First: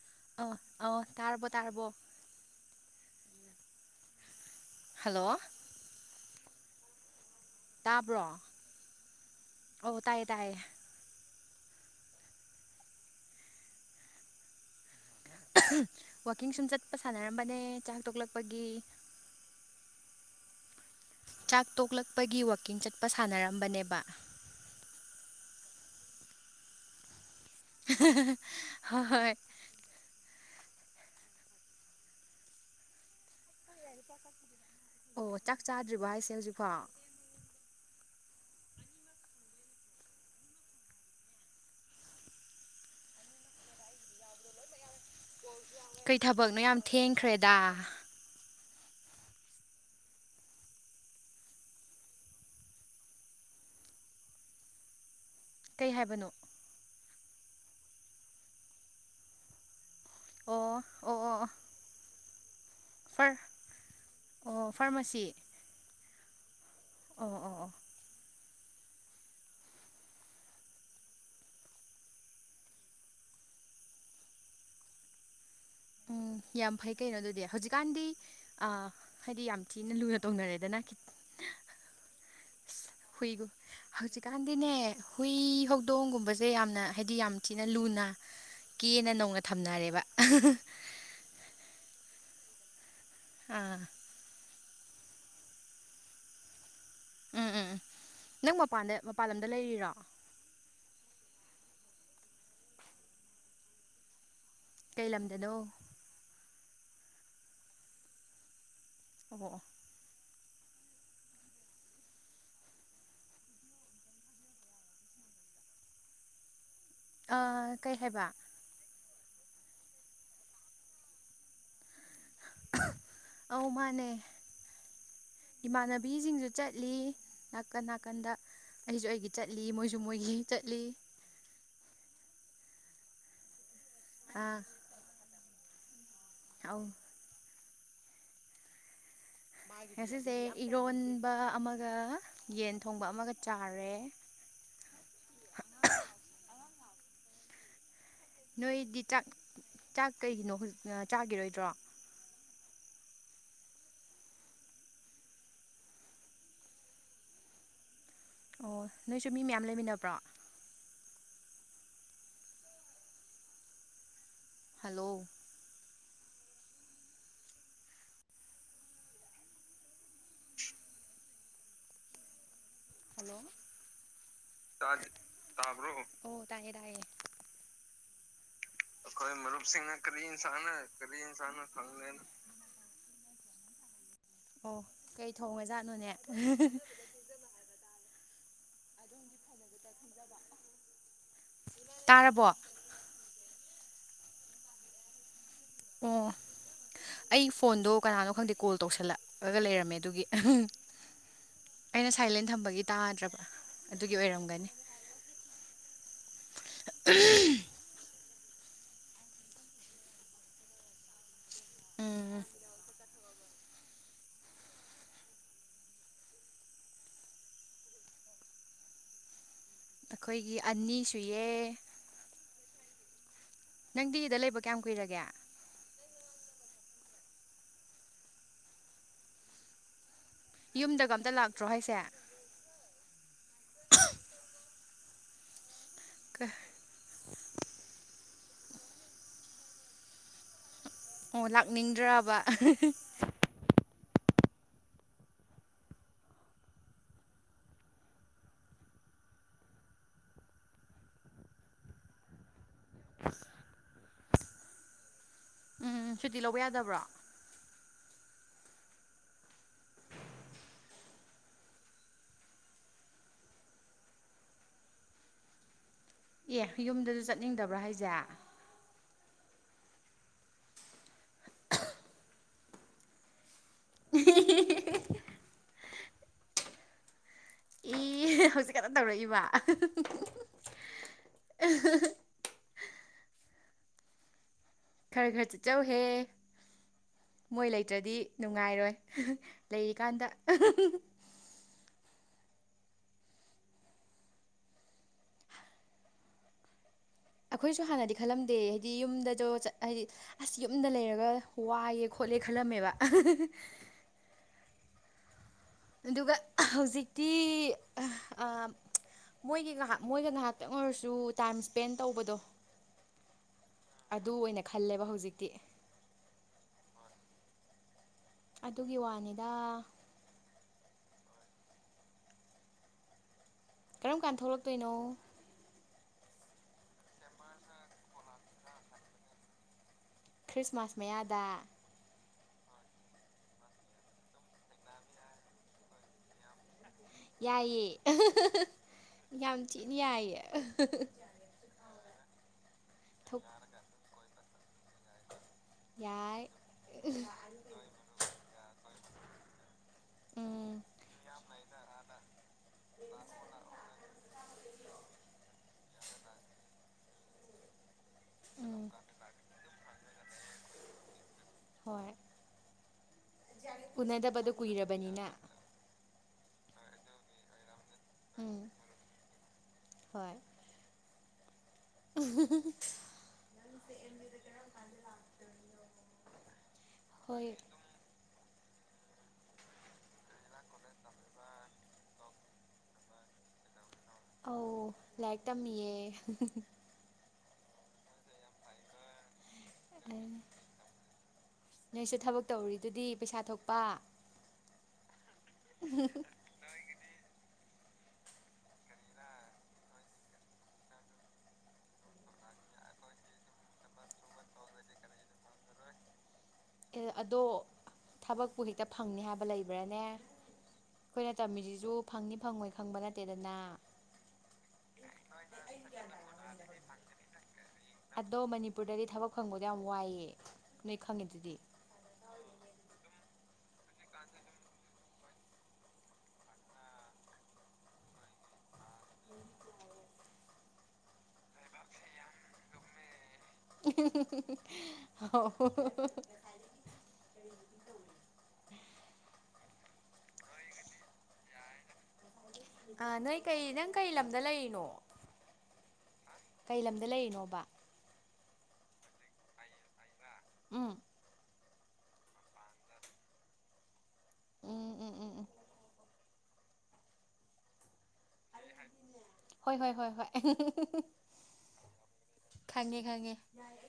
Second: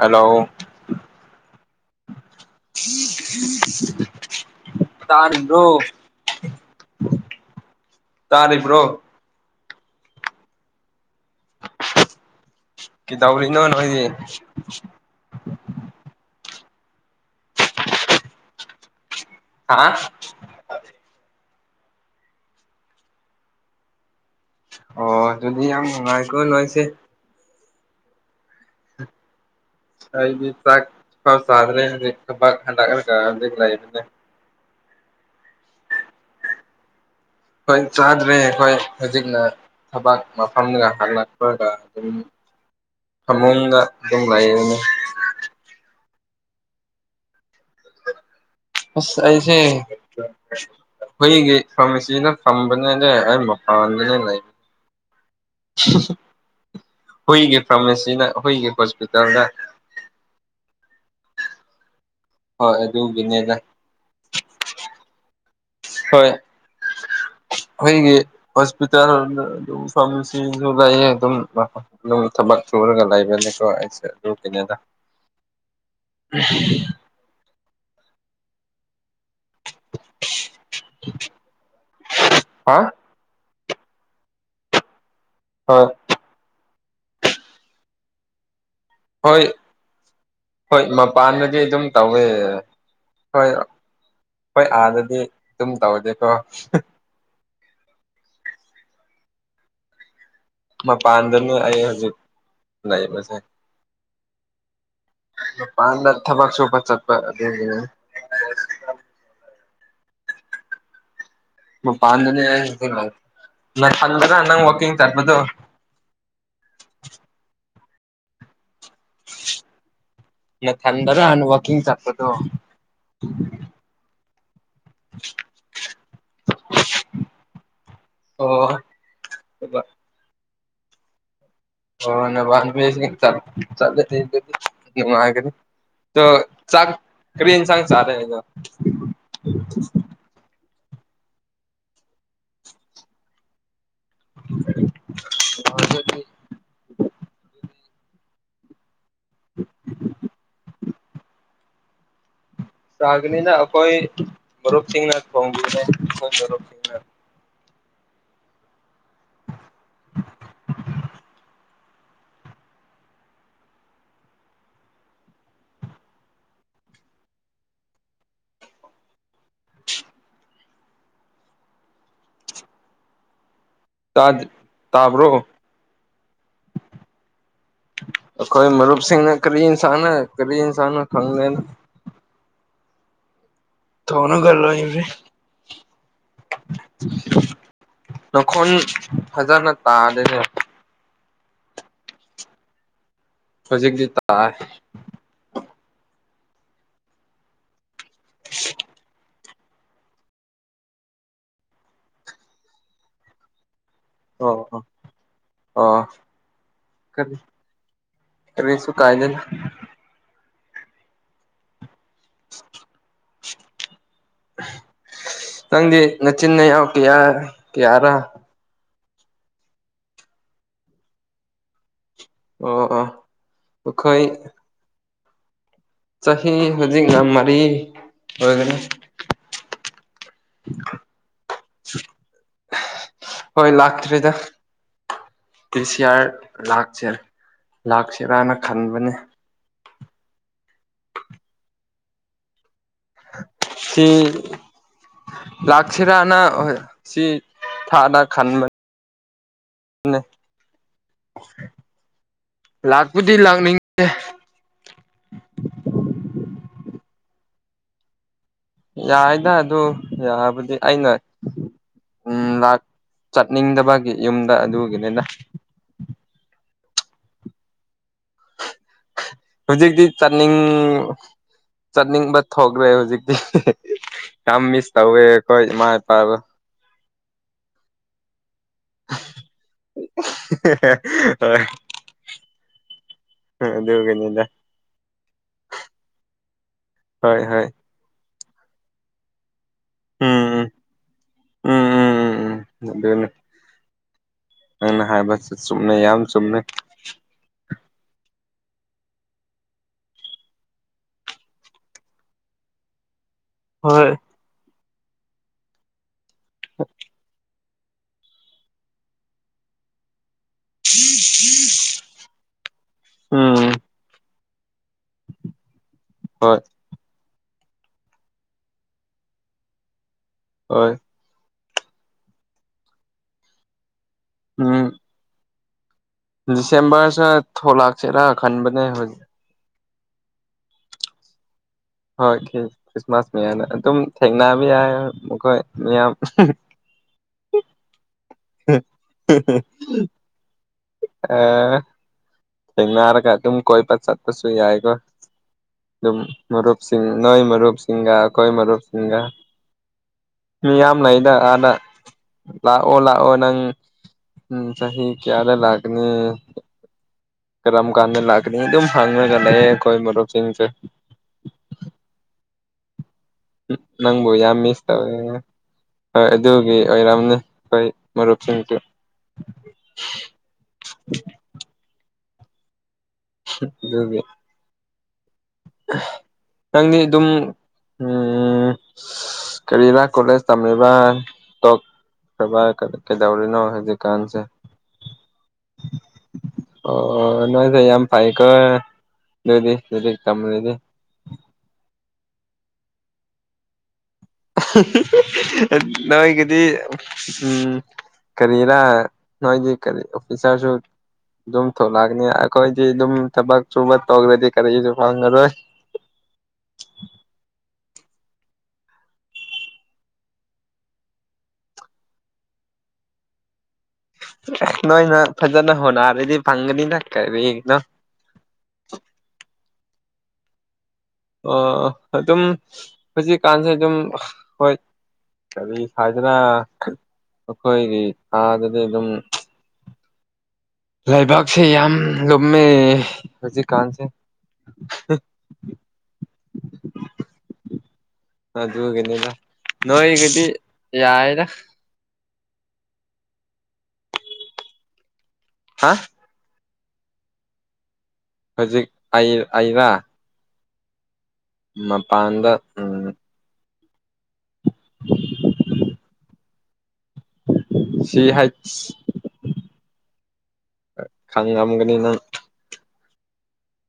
hello ꯇꯥꯔꯕꯣꯛ hello ꯇꯥꯟꯔꯕꯣ ꯇꯥꯔꯤꯕ꯭ꯔꯣ ꯑꯣ ꯇꯥꯏꯌꯦ ꯇꯥꯏꯌꯦ ꯀꯈꯤꯗꯎꯔꯤ ꯏ ꯅ ꯋꯥꯅ ꯑꯣꯏꯣꯏꯗꯤ ꯋꯥꯋꯀꯤꯡ ꯁꯨꯝ ꯆꯠꯄ ꯁꯥꯟꯅꯔꯝꯕꯅꯦ ꯆꯥꯛ ꯇꯣꯛꯂꯛꯄꯒꯤ ꯍꯥ ꯆꯥꯛ ꯇꯣꯛꯂꯛꯄꯒꯤ ꯋꯥꯋꯀꯤꯡ ꯆꯠꯄ ꯁꯥꯟꯅꯔꯝꯕꯅꯦꯕ ꯑꯣ ꯑꯗꯨꯗꯤ ꯌꯥꯝ ꯅꯨꯡꯉꯥꯏꯈꯣ ꯅꯣꯏꯁꯦ ꯍꯣꯏ ꯑꯩꯗꯤ ꯆꯥꯛ ꯄꯥꯎ ꯆꯥꯗ꯭ꯔꯦ ꯍꯧꯖꯤꯛꯕꯥꯛ ꯍꯟꯗꯛ ꯍꯧꯖꯤꯛ ꯂꯩꯕꯅꯦ ꯑꯣ ꯆꯥꯛ ꯆꯥꯗ꯭ꯔꯤꯕ ꯍꯥꯏꯁꯦ ꯍꯧꯖꯤꯛꯐꯥꯎ ꯍꯣꯏ ꯆꯥꯗ꯭ꯔꯦ ꯑꯩꯈꯣꯏ ꯍꯧꯖꯤꯛꯅ ꯊꯕꯥꯛ ꯃꯐꯝ ꯍꯜꯂꯠ ꯐ ꯑꯗꯨ ꯐꯃꯨꯡꯒ ꯑꯗꯨꯝ ꯂꯩꯌꯦꯅꯤ ꯀꯩ ꯊꯕꯛꯅꯣ ꯌꯥꯝ ꯊꯦꯡꯈ꯭ꯔꯦꯗ ꯑꯁ ꯑꯁꯦ ꯑꯩꯈꯏꯒꯤ ꯐꯥꯃꯤꯁꯤꯗ ꯐꯝꯕꯅꯦꯗ ꯑꯩ ꯃꯄꯅꯦ ꯂꯩ ꯀꯩ ꯍꯥꯏꯕꯅꯣ ꯍꯈꯏꯒꯤ ꯐꯥꯔꯃꯥꯁꯤꯗ ꯍꯈꯣꯏꯒꯤ ꯍꯣꯁꯄꯤꯇꯥꯜꯗ ꯑꯣ ꯑꯣ ꯑꯣ ꯍꯣꯏ ꯐꯔ ꯑꯗꯨꯒꯤꯅꯦꯗ ꯑꯣ ꯐꯥꯔꯃꯥꯁꯤ ꯍꯣꯏ ꯑꯣ ꯑꯣ ꯑꯣ ꯑꯩꯈꯣꯏꯒꯤ ꯍꯣꯁꯄꯤꯇꯥꯜ ꯑꯗꯨꯝ ꯐꯥꯔꯃꯥꯁꯤꯁꯨ ꯂꯩꯑ ꯑꯗꯨꯝ ꯊꯕꯛ ꯁꯨꯔꯒ ꯂꯩꯕ ꯂꯩ ꯁꯨꯦ ꯂ ꯀꯅꯦꯗ [unintelligible] ꯎꯝ ꯌꯥꯝ ꯐꯩ ꯀꯩꯅꯣ ꯑꯗꯨꯗꯤ ꯍꯧꯖꯤꯛꯀꯥꯟꯗꯤ ꯍꯥꯏꯗꯤ ꯌꯥꯝ ꯊꯤꯅ ꯂꯨꯅ ꯇꯣꯡꯅꯔꯦꯗꯅ ꯍꯥ ꯍꯨꯏꯒꯨꯝ ꯍꯧꯖꯤꯛꯀꯥꯟꯗꯤꯅꯦ ꯍꯨꯏ ꯍꯣꯏ ꯍꯧꯗꯣꯡꯒꯨꯝꯕꯁꯦ ꯌꯥꯝꯅ ꯍꯥꯏꯗꯤ ꯌꯥꯝ ꯊꯤꯅ ꯂꯨꯅ ꯀꯦꯅ ꯅꯧꯅ ꯍꯣꯏ ꯊꯝꯅꯔꯦꯕ ꯍꯣꯏ ꯃꯄꯥꯟꯗꯗꯤ ꯑꯗꯨꯝ ꯇꯧꯋꯦ ꯍꯣꯏ ꯑꯥ ꯍꯣꯏ ꯑꯥꯗꯗꯤ ꯑꯗꯨꯝ ꯇꯧꯗꯦꯀꯣ ꯎꯝ ꯎꯝ ꯎꯝ ꯅꯪ ꯃꯄꯥꯟꯗ ꯃꯄꯥꯟ ꯂꯝꯗ ꯂꯩꯔꯤꯔꯣ ꯃꯥ ꯄꯥꯟꯗꯅ ꯑ ꯍꯧꯖꯤꯛ ꯂꯩꯕꯁꯦ ꯀꯩ ꯂꯝꯗꯅꯣ ꯄꯗ ꯊꯕꯛꯁꯨꯄ ꯆꯠꯄ ꯑꯣꯃꯣꯛ ꯃ ꯄꯥꯟꯗꯅꯤ ꯌꯥ ꯅꯪꯜ꯭ꯔ ꯅꯪ ꯋꯥꯀꯤꯡ ꯇꯔꯔꯕꯗꯨꯣ ꯀꯩ ꯍꯥꯏꯕ ꯃ ꯊꯗꯔ ꯋꯥꯀꯤ ꯆ ꯑꯗꯣ ꯑꯧ ꯃꯥꯅꯦ ꯏꯃꯥꯟꯅꯕꯤꯁꯤꯡꯁꯨ ꯆꯠꯂꯤ ꯅꯥꯀꯟ ꯅꯥꯀꯟꯗ ꯑꯣ ꯑꯩꯁꯨ ꯑꯩꯒꯤ ꯆꯠꯂꯤ ꯃꯣꯏꯁꯨ ꯃꯣꯏꯒꯤ ꯆꯠꯂꯤ ꯑꯣ ꯅ ꯑꯥ ꯆ ꯆ ꯆ ꯑꯧ ꯀꯔꯤ ꯏꯟꯁꯥꯡ ꯆꯥꯂꯦꯖ ꯉꯁꯤꯁꯦ ꯏꯔꯣꯟꯕ ꯑꯃꯒ ꯌꯦꯟ ꯊꯣꯡꯕ ꯑꯃꯒ ꯆꯥꯔꯦ ꯑ ꯅꯣꯏꯗꯤ ꯆꯥꯛ ꯆꯥꯛ ꯀꯩꯒꯤꯅꯣꯖꯤꯛ ꯆꯥꯈꯤꯔꯣꯏꯗ꯭ꯔꯣ ꯁꯥꯒꯅꯤꯅ ꯑꯩꯈꯣꯏ ꯃꯔꯨꯞꯁꯤꯡꯅ ꯊꯣꯡꯕꯤꯅꯦ ꯑꯩꯈꯣꯏ ꯃꯔꯨꯞꯁꯤꯡꯅ ꯑꯣ ꯅꯣꯏꯁꯨ ꯃꯤ ꯃꯌꯥꯝ ꯂꯩꯃꯤꯟꯅꯕ꯭ꯔꯣ ꯍꯜꯂꯣ ꯎ ꯍꯜꯂꯣ ꯇꯥꯖ ꯇꯥꯕ꯭ꯔꯣ ꯑꯣ ꯇꯥꯏꯌꯦ ꯇꯥꯏꯌꯦ ꯑꯩꯈꯣꯏ ꯃꯔꯨꯞꯁꯤꯡꯅ ꯀꯔꯤ ꯏꯟꯁꯥꯅ ꯀꯔꯤ ꯏꯟꯁꯥꯅ ꯈꯪ ꯑꯣ ꯂꯣꯏꯔꯦ ꯀꯩ ꯊꯣꯡꯉ ꯖꯥꯠꯅꯣꯅꯦ ꯅꯈꯣꯟ ꯐꯖꯅ ꯇꯥꯗꯅꯦ ꯇꯥꯔꯕꯣ ꯍꯧꯖꯤꯛꯇꯤ ꯇꯥ ꯑꯣ ꯑꯩ ꯐꯣꯟꯗꯣ ꯀꯅꯥꯅꯣ ꯈꯪꯗꯦ ꯀꯣꯜ ꯇꯧꯁꯜꯂꯛ ꯒ ꯂꯩꯔꯝꯃꯦ ꯑꯗꯨꯒꯤ ꯑꯩꯅ ꯁꯥꯏꯂꯦꯟ ꯊꯝꯕꯒꯤ ꯇꯥꯗ꯭ꯔꯕ ꯑꯗꯨꯒꯤ ꯑꯣꯏꯔꯝꯒꯅꯤ ꯑ ꯑ ꯔꯔꯤꯁꯣ ꯀꯥꯏꯗꯟ ꯎꯝ [unintelligible] ꯅꯪꯗꯤ ꯅꯆꯤꯟꯅ ꯌꯥꯎ ꯀꯌꯥ ꯀꯌꯥꯔ ꯑꯩꯈꯣꯏꯒꯤ ꯑꯅꯤ ꯁꯑ ꯑꯣ ꯑꯥ ꯅꯪꯗꯤꯗ ꯂꯩꯕ ꯀꯌꯥꯝ ꯀꯨꯏꯔꯒꯦ ꯆꯍꯤ ꯍꯧꯖꯤꯛ ꯌꯥꯝ ꯃꯔꯤ ꯑꯣꯏꯒꯦꯔ ꯌꯨꯝꯗꯒ ꯑ ꯑꯃꯇ ꯂꯥꯛꯇ꯭ꯔꯣ ꯍꯥꯏꯁꯦ ꯍꯣꯏ ꯂꯥꯛꯥꯛꯇꯔꯤꯦꯗ ꯑꯣ ꯇ꯭ꯔꯤꯁꯌꯥꯔ ꯂꯥꯛꯁꯦ ꯂꯥꯛꯁꯦꯔꯥꯅ ꯈꯟꯕꯅꯦ ꯑꯣ ꯂꯥꯛꯅꯤꯡꯗ꯭ꯔꯕ ꯁꯤ ꯂꯥꯛꯁꯤꯔꯥꯅ ꯁꯤ ꯊꯥꯅ ꯈꯟꯕꯅꯤ ꯑꯂ ꯂꯥꯛꯄꯨꯗꯤ ꯂꯥꯛꯅꯤꯡꯗꯦ ꯎꯝ ꯁꯨꯇꯤ ꯂꯧꯕ ꯌꯥꯗꯕ꯭ꯔꯣ ꯌꯥꯏꯗ ꯑꯗꯨ ꯌꯥꯕꯗꯤ ꯑꯩꯅ ꯎꯝ ꯂꯥꯛ ꯆꯠꯅꯤꯡꯗꯕꯒꯤ ꯌꯨꯝꯗ ꯑꯗꯨꯒꯤꯅꯤꯅ ꯑꯦ ꯌꯨꯝꯗꯁꯨ ꯆꯠꯅꯤꯡꯗꯕ꯭ꯔꯥ ꯍꯥꯏꯁꯦ ꯍꯧꯖꯤꯛꯇꯤ ꯆꯠꯅꯤꯡ ꯆꯠꯅꯤꯡꯕ ꯊꯣꯛꯈ꯭ꯔꯦ ꯍꯧꯖꯤꯛꯇꯤ ꯀꯝ ꯃꯤꯁ ꯇꯧꯋꯦ ꯀꯣꯏ ꯃꯥꯥꯏ ꯄꯕ ꯏ ꯍꯧꯖꯤꯛ ꯀꯩꯅ ꯇꯧꯔꯛꯏꯕ ꯍꯣꯏ ꯎ ꯗꯒꯅꯗ ꯈꯔ ꯈꯔ ꯆꯠꯆꯧꯍꯦ ꯍꯣꯏ ꯍꯣꯏ ꯃꯣꯏ ꯂꯩꯇ꯭ꯔꯗꯤ ꯅꯨꯡꯉꯥꯏꯔꯣꯏ ꯂꯩꯔꯤꯀꯥꯟꯗ ꯎꯝ ꯎꯝ ꯎꯝ ꯎꯝ ꯎꯝ ꯑꯗꯨ ꯅꯪꯅ ꯍꯥꯏꯕꯁ ꯆꯨꯝꯅꯩ ꯌꯥꯝ ꯆꯨꯝꯅꯩ ꯑꯩꯈꯣꯏꯁꯨ ꯍꯥꯟꯅꯗꯤ ꯈꯜꯂꯝꯗꯦ ꯍꯥꯏꯗꯤ ꯌꯨꯝꯗꯁꯨ ꯍꯥꯏꯗꯤ ꯑꯁ ꯌꯨꯝꯗ ꯂꯩꯔꯒ ꯋꯥꯏꯑꯦ ꯈ ꯎꯂꯤꯦꯈꯂ ꯑꯃꯕ ꯍꯣꯏ ꯑꯗꯨꯒ ꯍꯧꯖꯤꯛꯇꯤ ꯃꯣꯏꯒꯤ ꯉꯥꯏꯍꯥꯛ ꯃꯣꯏꯒ ꯉꯍꯥꯛ ꯈꯤꯇꯪ ꯑꯣꯏꯔꯁꯨ ꯇꯥꯏꯝ ꯁ꯭ꯄꯦꯟ ꯇꯧꯕꯗꯣ ꯎꯝ ꯑꯗꯨ ꯑꯣꯏꯅ ꯈꯜꯂꯦꯕ ꯍꯧꯖꯤꯛꯇꯤ ꯍꯣꯏ ꯑꯗꯨꯒꯤ ꯋꯥꯅꯤꯗ ꯍꯣꯏ ꯀꯔꯝ ꯀꯥꯟ ꯊꯣꯛꯂꯛꯇꯣꯏꯅꯣ ꯗꯤꯁꯦꯝꯕꯔꯁꯤ ꯊꯣꯛꯂꯛꯁꯤꯔꯥ ꯈꯟꯕꯅꯦ ꯍꯧꯖꯤꯛ ꯈ꯭ꯔꯤꯁꯃꯥꯁ ꯃꯌꯥꯗ ꯍꯣꯏ ꯈ꯭ꯔꯤꯁꯃꯥꯁ ꯃꯌꯥꯅ ꯑꯗꯨꯝ ꯊꯦꯡꯕ ꯌꯥꯏ ꯃꯈꯣꯏ ꯃꯤꯌꯥꯝ ꯌꯥꯌꯦꯦ ꯌꯥꯏꯌꯦ ꯑ ꯊꯟꯅꯔꯒ ꯊꯣꯛ ꯑꯗꯨ ꯀꯣꯏ ꯄ ꯆꯠꯄꯁꯨ ꯌꯥꯏꯒꯣ ꯑꯗꯨ ꯌꯥꯏ ꯃꯔꯨꯞ ꯁꯤꯁꯤꯡ ꯅꯣꯏ ꯃꯔꯨꯞ ꯁꯤꯁꯤꯡꯍ ꯑꯩꯣꯏ ꯃꯔꯨꯞ ꯁꯤꯁꯤꯡꯍ ꯎꯝ ꯃꯤꯌꯥꯝ ꯂꯩꯏꯗ ꯑꯗ ꯂꯥꯛꯑꯣ ꯂꯥꯛꯑꯣ ꯅꯪ ꯎꯝ ꯆꯍꯤ ꯀꯌꯥꯗ ꯂꯥꯛꯀꯅꯤ ꯀꯔꯝ ꯀꯥꯟꯗ ꯂꯥꯛꯀꯅꯤ ꯑꯗꯨꯝ ꯎꯝ ꯐꯪꯉꯒ ꯂꯩ ꯀꯣꯏ ꯃꯔꯔꯨꯞ ꯁꯤꯁꯦ ꯍꯣꯏ ꯅꯪꯕꯨ ꯎꯅꯗꯕꯗꯣ ꯌꯥꯝ ꯃꯤꯁ ꯇꯧꯋꯦ ꯀꯨꯏꯔꯕꯅꯤꯅ ꯍꯣꯏ ꯑꯗꯨꯒꯤ ꯑꯣꯏꯔꯝꯅꯤ ꯀ ꯎꯝ ꯃꯔꯔꯁꯤꯇ ꯎ ꯑꯗꯨꯒ ꯅꯪꯗꯤ ꯑꯗꯨꯝ ꯍꯣꯏ ꯎꯝ ꯎꯝ ꯀꯔꯤꯔ ꯀꯣꯂꯦꯖ ꯇꯝꯃꯤꯕ ꯈꯕꯥ ꯀ ꯀꯩꯗꯧꯔꯤꯅ ꯍꯖꯤ ꯑ ꯂꯩꯛꯇꯝ ꯌꯦ ꯅꯁ ꯌꯥꯝ ꯐꯥꯏꯀ ꯅꯨꯗꯨꯗꯤꯗꯤ ꯀꯗꯤ ꯅꯣꯏꯁꯨ ꯊꯕꯛ ꯇꯧꯔꯤꯗꯨꯗꯤ ꯄꯩꯁꯥ ꯊꯣꯛꯄ ꯅ ꯏꯒꯗꯤ ꯎꯝ ꯀꯔꯤꯔ ꯅꯗꯤꯔꯤ ꯑꯣꯐꯤꯁꯔꯁꯨ ꯑꯗꯨ ꯊꯂꯀꯅꯤ ꯀꯣꯏ ꯑꯗꯨ ꯊꯕꯛ ꯆꯨꯕ ꯇꯒ꯭ꯔꯗꯤ ꯐꯔ ꯑꯣꯏꯣꯏ ꯑꯗꯣ ꯊꯕꯛꯄꯨ ꯍꯦꯛꯇ ꯐꯪꯅꯤ ꯍꯥꯏꯕ ꯂꯩꯕ꯭ꯔꯥꯅꯦ ꯑꯩꯈꯣꯏꯅ ꯇꯝꯃꯤꯁꯤꯁꯨ ꯐꯪꯅꯤ ꯐꯪꯉꯣꯏ ꯈꯪꯕ ꯅꯠꯇꯦꯗꯅ ꯅꯣꯏ ꯅ ꯐꯖꯅ ꯍꯣꯅꯔꯗꯤ ꯐꯥꯒꯅꯤ ꯊꯥꯛ ꯀꯥꯏꯅꯣ ꯑꯗꯣ ꯃꯅꯤꯄꯨꯔꯗꯗꯤ ꯊꯕꯛ ꯐꯪꯕꯗꯣ ꯌꯥꯝ ꯋꯥꯏꯑꯦ ꯅꯣꯏ ꯑ ꯈꯪꯉꯤꯗꯨꯗꯤ ꯑꯗꯨꯝ ꯍꯧꯖꯤꯛꯀꯥꯟꯁꯦ ꯑꯗꯨꯝ ꯍꯣꯏ ꯀꯔꯤ ꯍꯥꯏꯗꯅ ꯑꯩꯈꯣꯏꯒꯤ ꯊꯥꯗꯗꯤ ꯑꯗꯨꯝ ꯂꯩꯕꯥꯛꯁꯦ ꯌꯥꯝ ꯂꯨꯝꯃꯦ ꯍꯧꯖꯤ ꯀꯥꯟꯁꯦ ꯑꯗꯨꯒꯅꯤꯗ ꯅꯣꯏꯒꯗꯤ ꯌꯥꯔꯔ ꯑ ꯅꯣꯏ ꯀꯩ ꯅꯪ ꯀꯩ ꯂꯝꯗ ꯂꯩꯔꯤꯅꯣ ꯍꯥ ꯀꯩ ꯂꯝꯗ ꯂꯩꯔꯤꯅꯣꯕ ꯍꯧꯖꯤꯛ ꯑꯔ ꯎꯝ ꯃꯄꯥꯟꯗ ꯎꯝ ꯎꯝ ꯎꯝ ꯎꯝ ꯎꯝ ꯁꯤꯍꯠ ꯍꯣꯏ ꯍꯣꯏ ꯍꯣꯏ ꯍꯣꯏ ꯈꯪꯉꯝꯒꯅꯤ ꯅꯪ ꯈꯪꯉꯦ ꯈꯪꯉꯦ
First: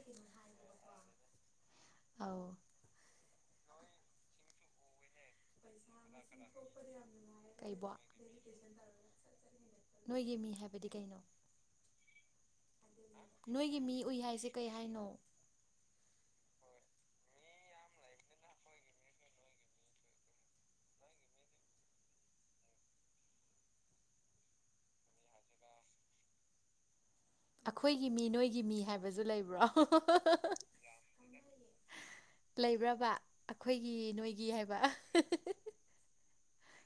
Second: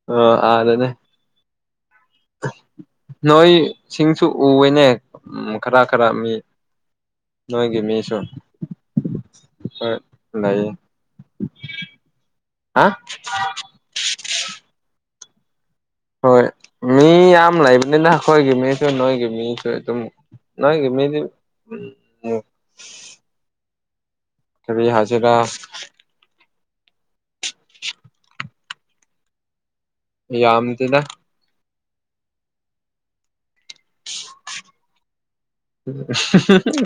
ꯑ ꯑꯗꯅꯦ ꯑꯧ ꯅꯣꯏ ꯁꯤꯡꯁꯨ ꯎꯋꯦꯅꯦ ꯈꯔ ꯈꯔ ꯃꯤ ꯅꯒꯤ ꯀꯩꯕꯣ ꯃꯤꯁꯣꯔ ꯅꯣꯏꯒꯤ ꯃꯤ ꯍꯥꯏꯕꯗꯤ ꯀꯩꯅꯣ ꯍꯥ ꯅꯣꯏꯒꯤ ꯃꯤ ꯎꯏ ꯍꯥꯏꯁꯦ ꯀꯩ ꯍꯥꯏꯅꯣ ꯍꯣꯏ ꯃꯤ ꯌꯥꯝꯝ ꯂꯥꯏꯕꯗ ꯍꯒꯦꯃꯤꯁꯨ ꯅꯣꯏꯒꯦ ꯃꯤꯁꯨꯝ ꯅ ꯃꯤꯗꯤ ꯐ ꯍꯖꯤꯔꯥ ꯑꯩꯈꯣꯏꯒꯤ ꯃꯤ ꯅꯣꯏꯒꯤ ꯃꯤ ꯍꯥꯏꯕꯁꯨ ꯂꯩꯕ꯭ꯔꯣ ꯌꯥꯝꯝꯗꯗ ꯂꯩꯕ꯭ꯔꯕ ꯑꯩꯈꯣꯏꯒꯤ ꯅꯣꯏꯒꯤ ꯍꯥꯏꯕ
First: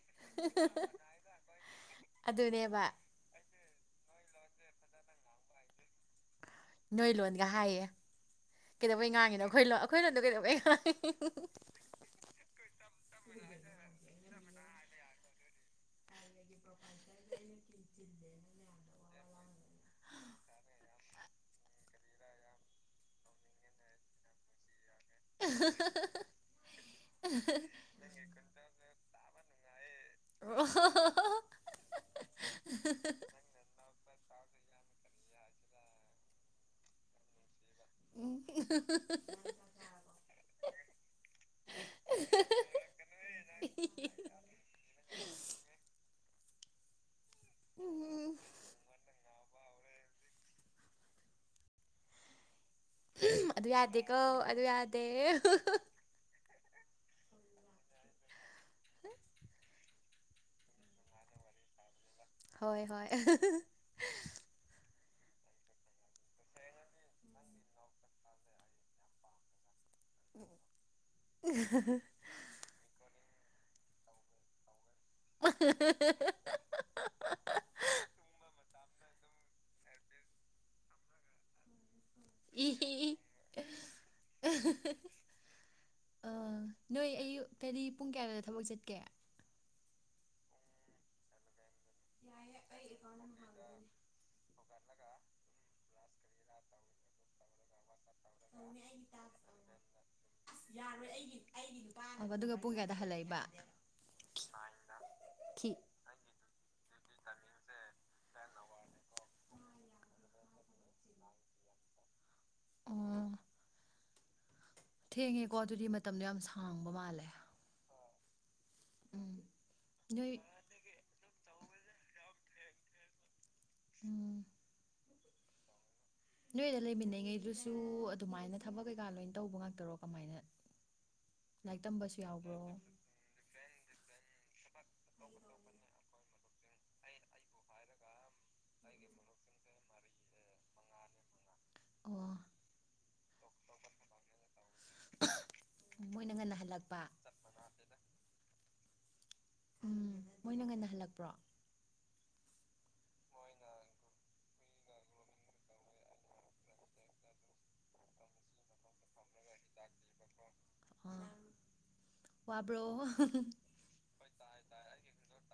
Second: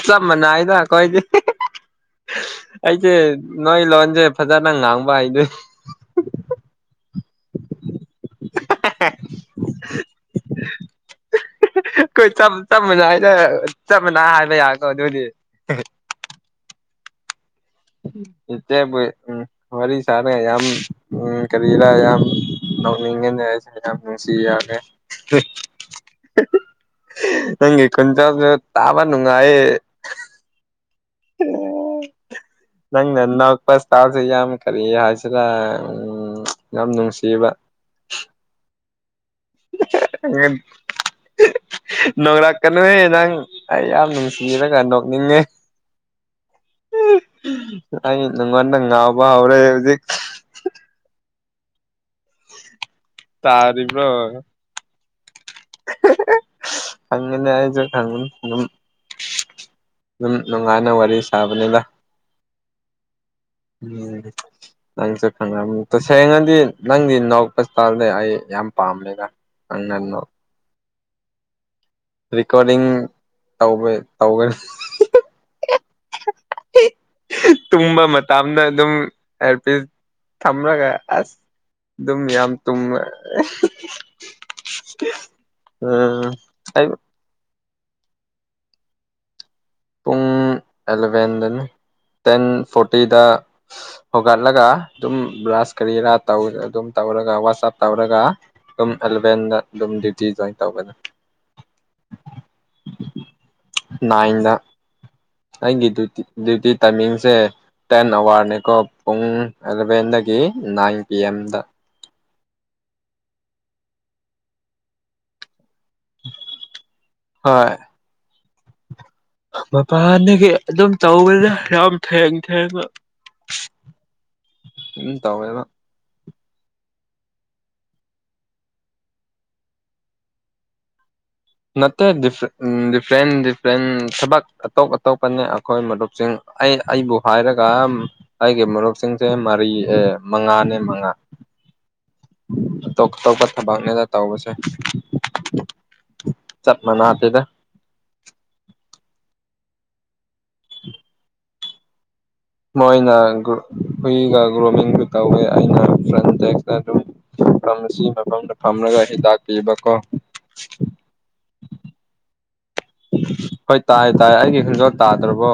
ꯁ ꯃꯅꯥꯏꯗ ꯀꯣꯏꯗꯤ ꯑꯗꯨꯅꯦꯕ ꯑꯩꯁꯦ ꯅꯣꯏ ꯂꯣꯟꯁꯦ ꯐꯖꯅ ꯉꯥꯡꯕ ꯍꯥꯏꯗꯣꯏ ꯅꯣꯏ ꯂꯣꯟꯒ ꯍꯥꯏꯌꯦ ꯀꯩꯗꯧꯕꯩ ꯉꯥꯡꯉꯤꯅꯣ ꯑꯩꯈꯣꯏꯂꯣ ꯑꯩꯈꯣꯏꯅ ꯑꯗꯨꯗꯝ ꯀꯩꯗꯧꯕꯩ ꯉ ꯑꯩꯈꯣꯏ ꯆꯞ ꯃꯥꯟꯅ ꯍꯥꯏꯅ ꯆꯞ ꯃꯥꯟꯅ ꯍꯥꯏꯕ ꯌꯥꯀꯣ ꯑꯗꯨꯗꯤ ꯏꯇꯦ ꯎ ꯋꯥꯔꯤꯔꯤ ꯁꯔꯦ ꯌꯥꯝ ꯎ ꯀꯔꯤꯔ ꯌꯥꯝ ꯉ ꯁꯤꯁꯤꯒꯦ ꯑ ꯅꯦ ꯈꯨ ꯇꯥꯕꯅꯨꯉꯑꯦ ꯅꯪ ꯅꯅ ꯋꯥ ꯐ ꯇꯥ ꯊꯔꯤ ꯍꯥꯏꯥꯏꯆꯔꯥ ꯎꯝ ꯌꯥꯝꯝ ꯅꯨꯡꯁꯤꯕ ꯎꯝ ꯑ ꯅꯣꯡꯂꯛꯀꯅꯨꯍꯦ ꯅꯪ ꯑꯩ ꯌꯥꯝ ꯅꯨꯡꯁꯤꯔꯒ ꯅꯣꯛꯅꯤꯡꯉꯦ ꯅꯪꯉꯣꯟꯅꯒꯥꯎꯕ ꯍꯧꯖꯤ ꯑꯗꯨ ꯌꯥꯗꯦꯀꯣ ꯑꯗꯨ ꯌꯥꯗꯦ ꯈꯅꯦ ꯍꯥꯏꯖ ꯈꯪꯉꯨꯝ ꯊꯨꯝ ꯑꯗꯨꯝ ꯅꯨꯡꯉꯥꯏꯅ ꯋꯥꯔꯤ ꯁꯥꯕꯅꯤꯅ ꯍꯣꯏ ꯍꯣꯏ ꯅꯪꯁꯨ ꯈꯪꯅꯝꯃꯤ ꯇꯁꯦꯡꯅꯗꯤ ꯅꯪꯗꯤ ꯅꯥꯎꯛꯄꯁꯇꯥꯜꯗꯤ ꯑꯩ ꯌꯥꯝ ꯄꯥꯝꯃꯦꯅ ꯑꯉꯅꯣ [inaudible] ꯀꯣꯔꯗꯤꯡ ꯇ ꯇꯧꯒꯅꯤ ꯇꯨꯝꯕ ꯃꯇꯝꯗ ꯑꯗꯨꯝ ꯑꯦꯔ ꯄꯁ ꯊꯥꯡꯝꯕꯂꯒ ꯑꯁ ꯑꯗꯨꯝ ꯌꯥꯝ ꯏ ꯇꯨꯝꯃꯦ ꯎꯝ ꯑꯩ ꯀꯔꯤ ꯄꯨꯡ ꯀꯌꯥꯅꯣꯗ ꯊꯕꯛ ꯆꯠꯀꯦ ꯄꯨꯡ ꯑꯦꯂꯚꯦꯟꯗꯅ ꯇꯦꯟ ꯐꯣꯔꯇꯤꯗ ꯍꯧꯒꯠꯂꯒ ꯑꯗꯨꯝ ꯕ꯭ꯂꯥꯁ ꯀꯔꯤꯔꯥ ꯑꯗꯨꯝ ꯇꯧꯔꯒ ꯋꯥꯆꯞ ꯇꯧꯔꯒ ꯑꯗꯨꯝ ꯑꯦꯂꯚꯦꯟꯗ ꯑꯗꯨꯝ ꯗꯤꯌꯇꯤ ꯖꯟ ꯇꯧꯕꯅꯦ ꯑꯗꯨꯒ ꯄꯨꯡ ꯀꯌꯥꯗ ꯍꯜꯂꯛꯏꯕ ꯅꯥꯏꯟꯗ ꯊꯤ ꯑꯩꯒꯤ ꯗ꯭ꯌꯨꯇꯤ ꯇꯥꯏꯃꯤꯡꯁꯦ ꯇꯦꯟ ꯑꯋꯥꯔ ꯅꯤꯀꯣ ꯄꯨꯡ ꯑꯦꯂꯕꯦꯟꯗꯒꯤ ꯅꯥꯏꯟ ꯄꯤ ꯑꯦꯝꯗ ꯑꯣ ꯊꯦꯡꯉꯦꯀꯣ ꯑꯗꯨꯗꯤ ꯃꯇꯝꯗꯣ ꯌꯥꯝ ꯁꯥꯡꯕ ꯃꯥꯜꯂꯦ ꯎꯝ ꯄꯄꯅꯤ ꯅꯣꯏ ꯑꯗꯨꯝ ꯆꯧꯕ ꯌꯥꯝ ꯌꯥꯝ ꯊꯦꯡꯡ ꯊꯦꯡꯉ ꯎꯝ ꯎꯝ ꯇꯧꯋꯦꯗ ꯅꯣꯏꯗ ꯂꯩꯃꯤꯟꯅꯉꯩꯗꯨꯁꯨ ꯑꯗꯨꯃꯥꯏꯅ ꯊꯕꯛ ꯀꯩꯀꯥ ꯂꯣꯏꯅ ꯇꯧꯕ ꯉꯥꯛꯇꯔꯣ ꯀꯃꯥꯏꯅ ꯂꯥꯏꯔꯤꯛ ꯅꯠꯇꯦ ꯇꯝꯕꯁꯨ ꯌꯥꯎꯕ꯭ꯔꯣ ꯗꯤꯐ꯭ꯔꯦꯟ ꯗꯤꯐ꯭ꯔꯦꯟ ꯊꯕꯛ ꯑꯇꯣꯞ ꯑꯇꯣꯞꯄꯅꯤ ꯑꯩꯈꯣꯏ ꯃꯔꯨꯞꯁꯤꯡ ꯑꯩ ꯑꯩꯕꯨ ꯍꯥꯏꯔꯒ ꯑꯩꯒꯤ ꯃꯨꯞꯁꯤꯡꯁꯦ ꯃꯔꯤ ꯑꯦ ꯃꯉꯥꯅꯦ ꯃꯉꯥ [inaudible] ꯑ ꯇꯣꯇꯣꯄ ꯊꯚꯅꯦꯗ ꯇꯕꯁꯦ ꯃꯣꯏꯅ ꯉꯟꯅ ꯆꯠ ꯍꯜꯂꯛꯄ ꯃꯅꯥꯇꯗ ꯎꯝ ꯃꯣꯏꯅꯪ ꯉꯟꯅ ꯍꯜꯂꯛꯄ꯭ꯔꯣ ꯃꯣꯏꯅꯒ ꯍꯨꯏꯒ ꯒ꯭ꯔꯨꯃꯤꯡꯁꯨ ꯇꯧꯋꯦ ꯑꯩꯅ ꯐ꯭ꯔꯟꯦꯛꯁꯇ ꯑꯗꯨꯝ ꯐꯝ ꯑꯁꯤ ꯃꯐꯝꯗ ꯐꯝꯂꯒ ꯍꯤꯗꯥꯛ ꯄꯤꯕ ꯀꯣ ꯑꯥ ꯋꯥꯕ꯭ꯔꯣ ꯍꯣꯏ ꯇꯥꯏ ꯇꯥꯏ ꯑꯩꯒꯤ ꯈꯣꯟꯖꯦꯜ ꯇꯥꯗ꯭ꯔꯕꯣ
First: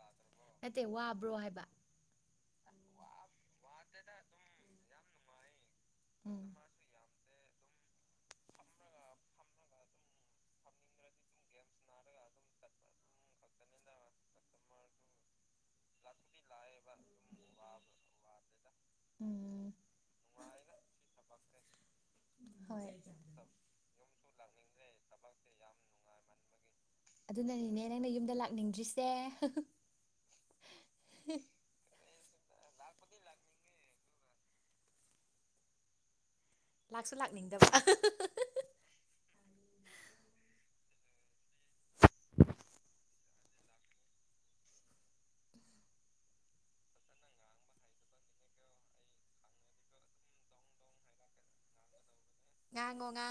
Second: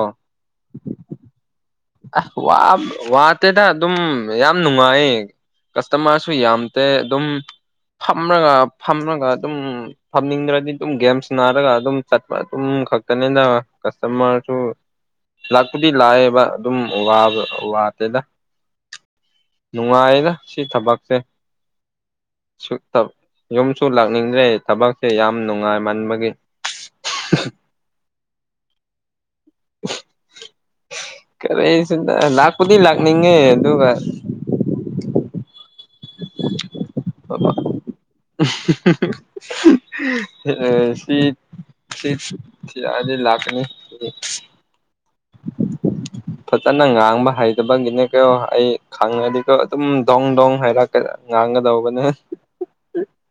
ꯅꯠꯇꯦ ꯋꯥꯕ꯭ꯔꯣ ꯍꯥꯏꯕ ꯑ ꯋꯥ ꯋꯥꯇꯦꯗ ꯑꯗꯨꯝ ꯌꯥꯝ ꯅꯨꯡꯉꯥꯏ ꯀꯁꯇꯃꯔꯁꯨ ꯎꯝ ꯌꯥꯝꯇ ꯑꯗꯨꯝ ꯐꯝꯂꯒ ꯐꯝꯃꯒ ꯑꯗꯨꯝ ꯐꯝꯅꯤꯡꯗ꯭ꯔꯗꯤ ꯑꯗꯨꯝ ꯒꯦꯝꯁ ꯅꯥꯔꯒ ꯑꯗꯨꯝ ꯆꯠꯄ ꯑꯗꯨꯝ ꯈꯛꯇꯅꯤꯅ ꯀꯁꯇꯃꯔꯁꯨ ꯂꯥꯛꯄꯨꯗꯤ ꯂꯥꯛꯑꯦꯕ ꯑꯗꯨꯝꯕ ꯋꯥꯗꯦꯗ ꯎꯝ ꯅꯨꯡꯉꯥꯏꯌꯦꯗ ꯁꯤ ꯊꯕꯛꯁꯦ ꯍꯣꯏ ꯌꯨꯝꯁꯨ ꯂꯥꯛꯅꯤꯡꯗ꯭ꯔꯦ ꯊꯕꯛꯁꯦ ꯌꯥꯝ ꯅꯨꯡꯉꯥꯏ ꯃꯟꯕꯒꯤ ꯑꯗꯨꯅꯅꯤꯅꯦ ꯅꯪꯅ ꯌꯨꯝꯗ ꯂꯥꯛꯅꯤꯡꯗꯦ ꯀꯔꯤꯁꯨꯗ ꯂꯥꯛꯄꯨꯗꯤ ꯂꯥꯛꯅꯤꯡꯉꯦ ꯑꯗꯨꯒ ꯂꯥꯛꯁꯨ ꯑꯕꯥ ꯂꯥꯛꯅꯤꯡꯗꯕ ꯁꯤꯠ ꯁꯤꯠ ꯊ ꯑ ꯂꯥꯈꯅꯤ [inaudible] ꯐꯖꯅ ꯉꯥꯡꯕ ꯍꯩꯇꯕꯒꯤꯅꯦ ꯀꯩꯅꯣ ꯑꯩ ꯈꯪꯉꯗꯤ ꯀꯣ ꯑꯗꯨꯝ ꯗꯣꯡ ꯗꯣꯡ ꯍꯩꯔꯛꯀ ꯉꯥꯡꯒꯗꯧꯒꯅꯦ ꯉꯉꯣ ꯉ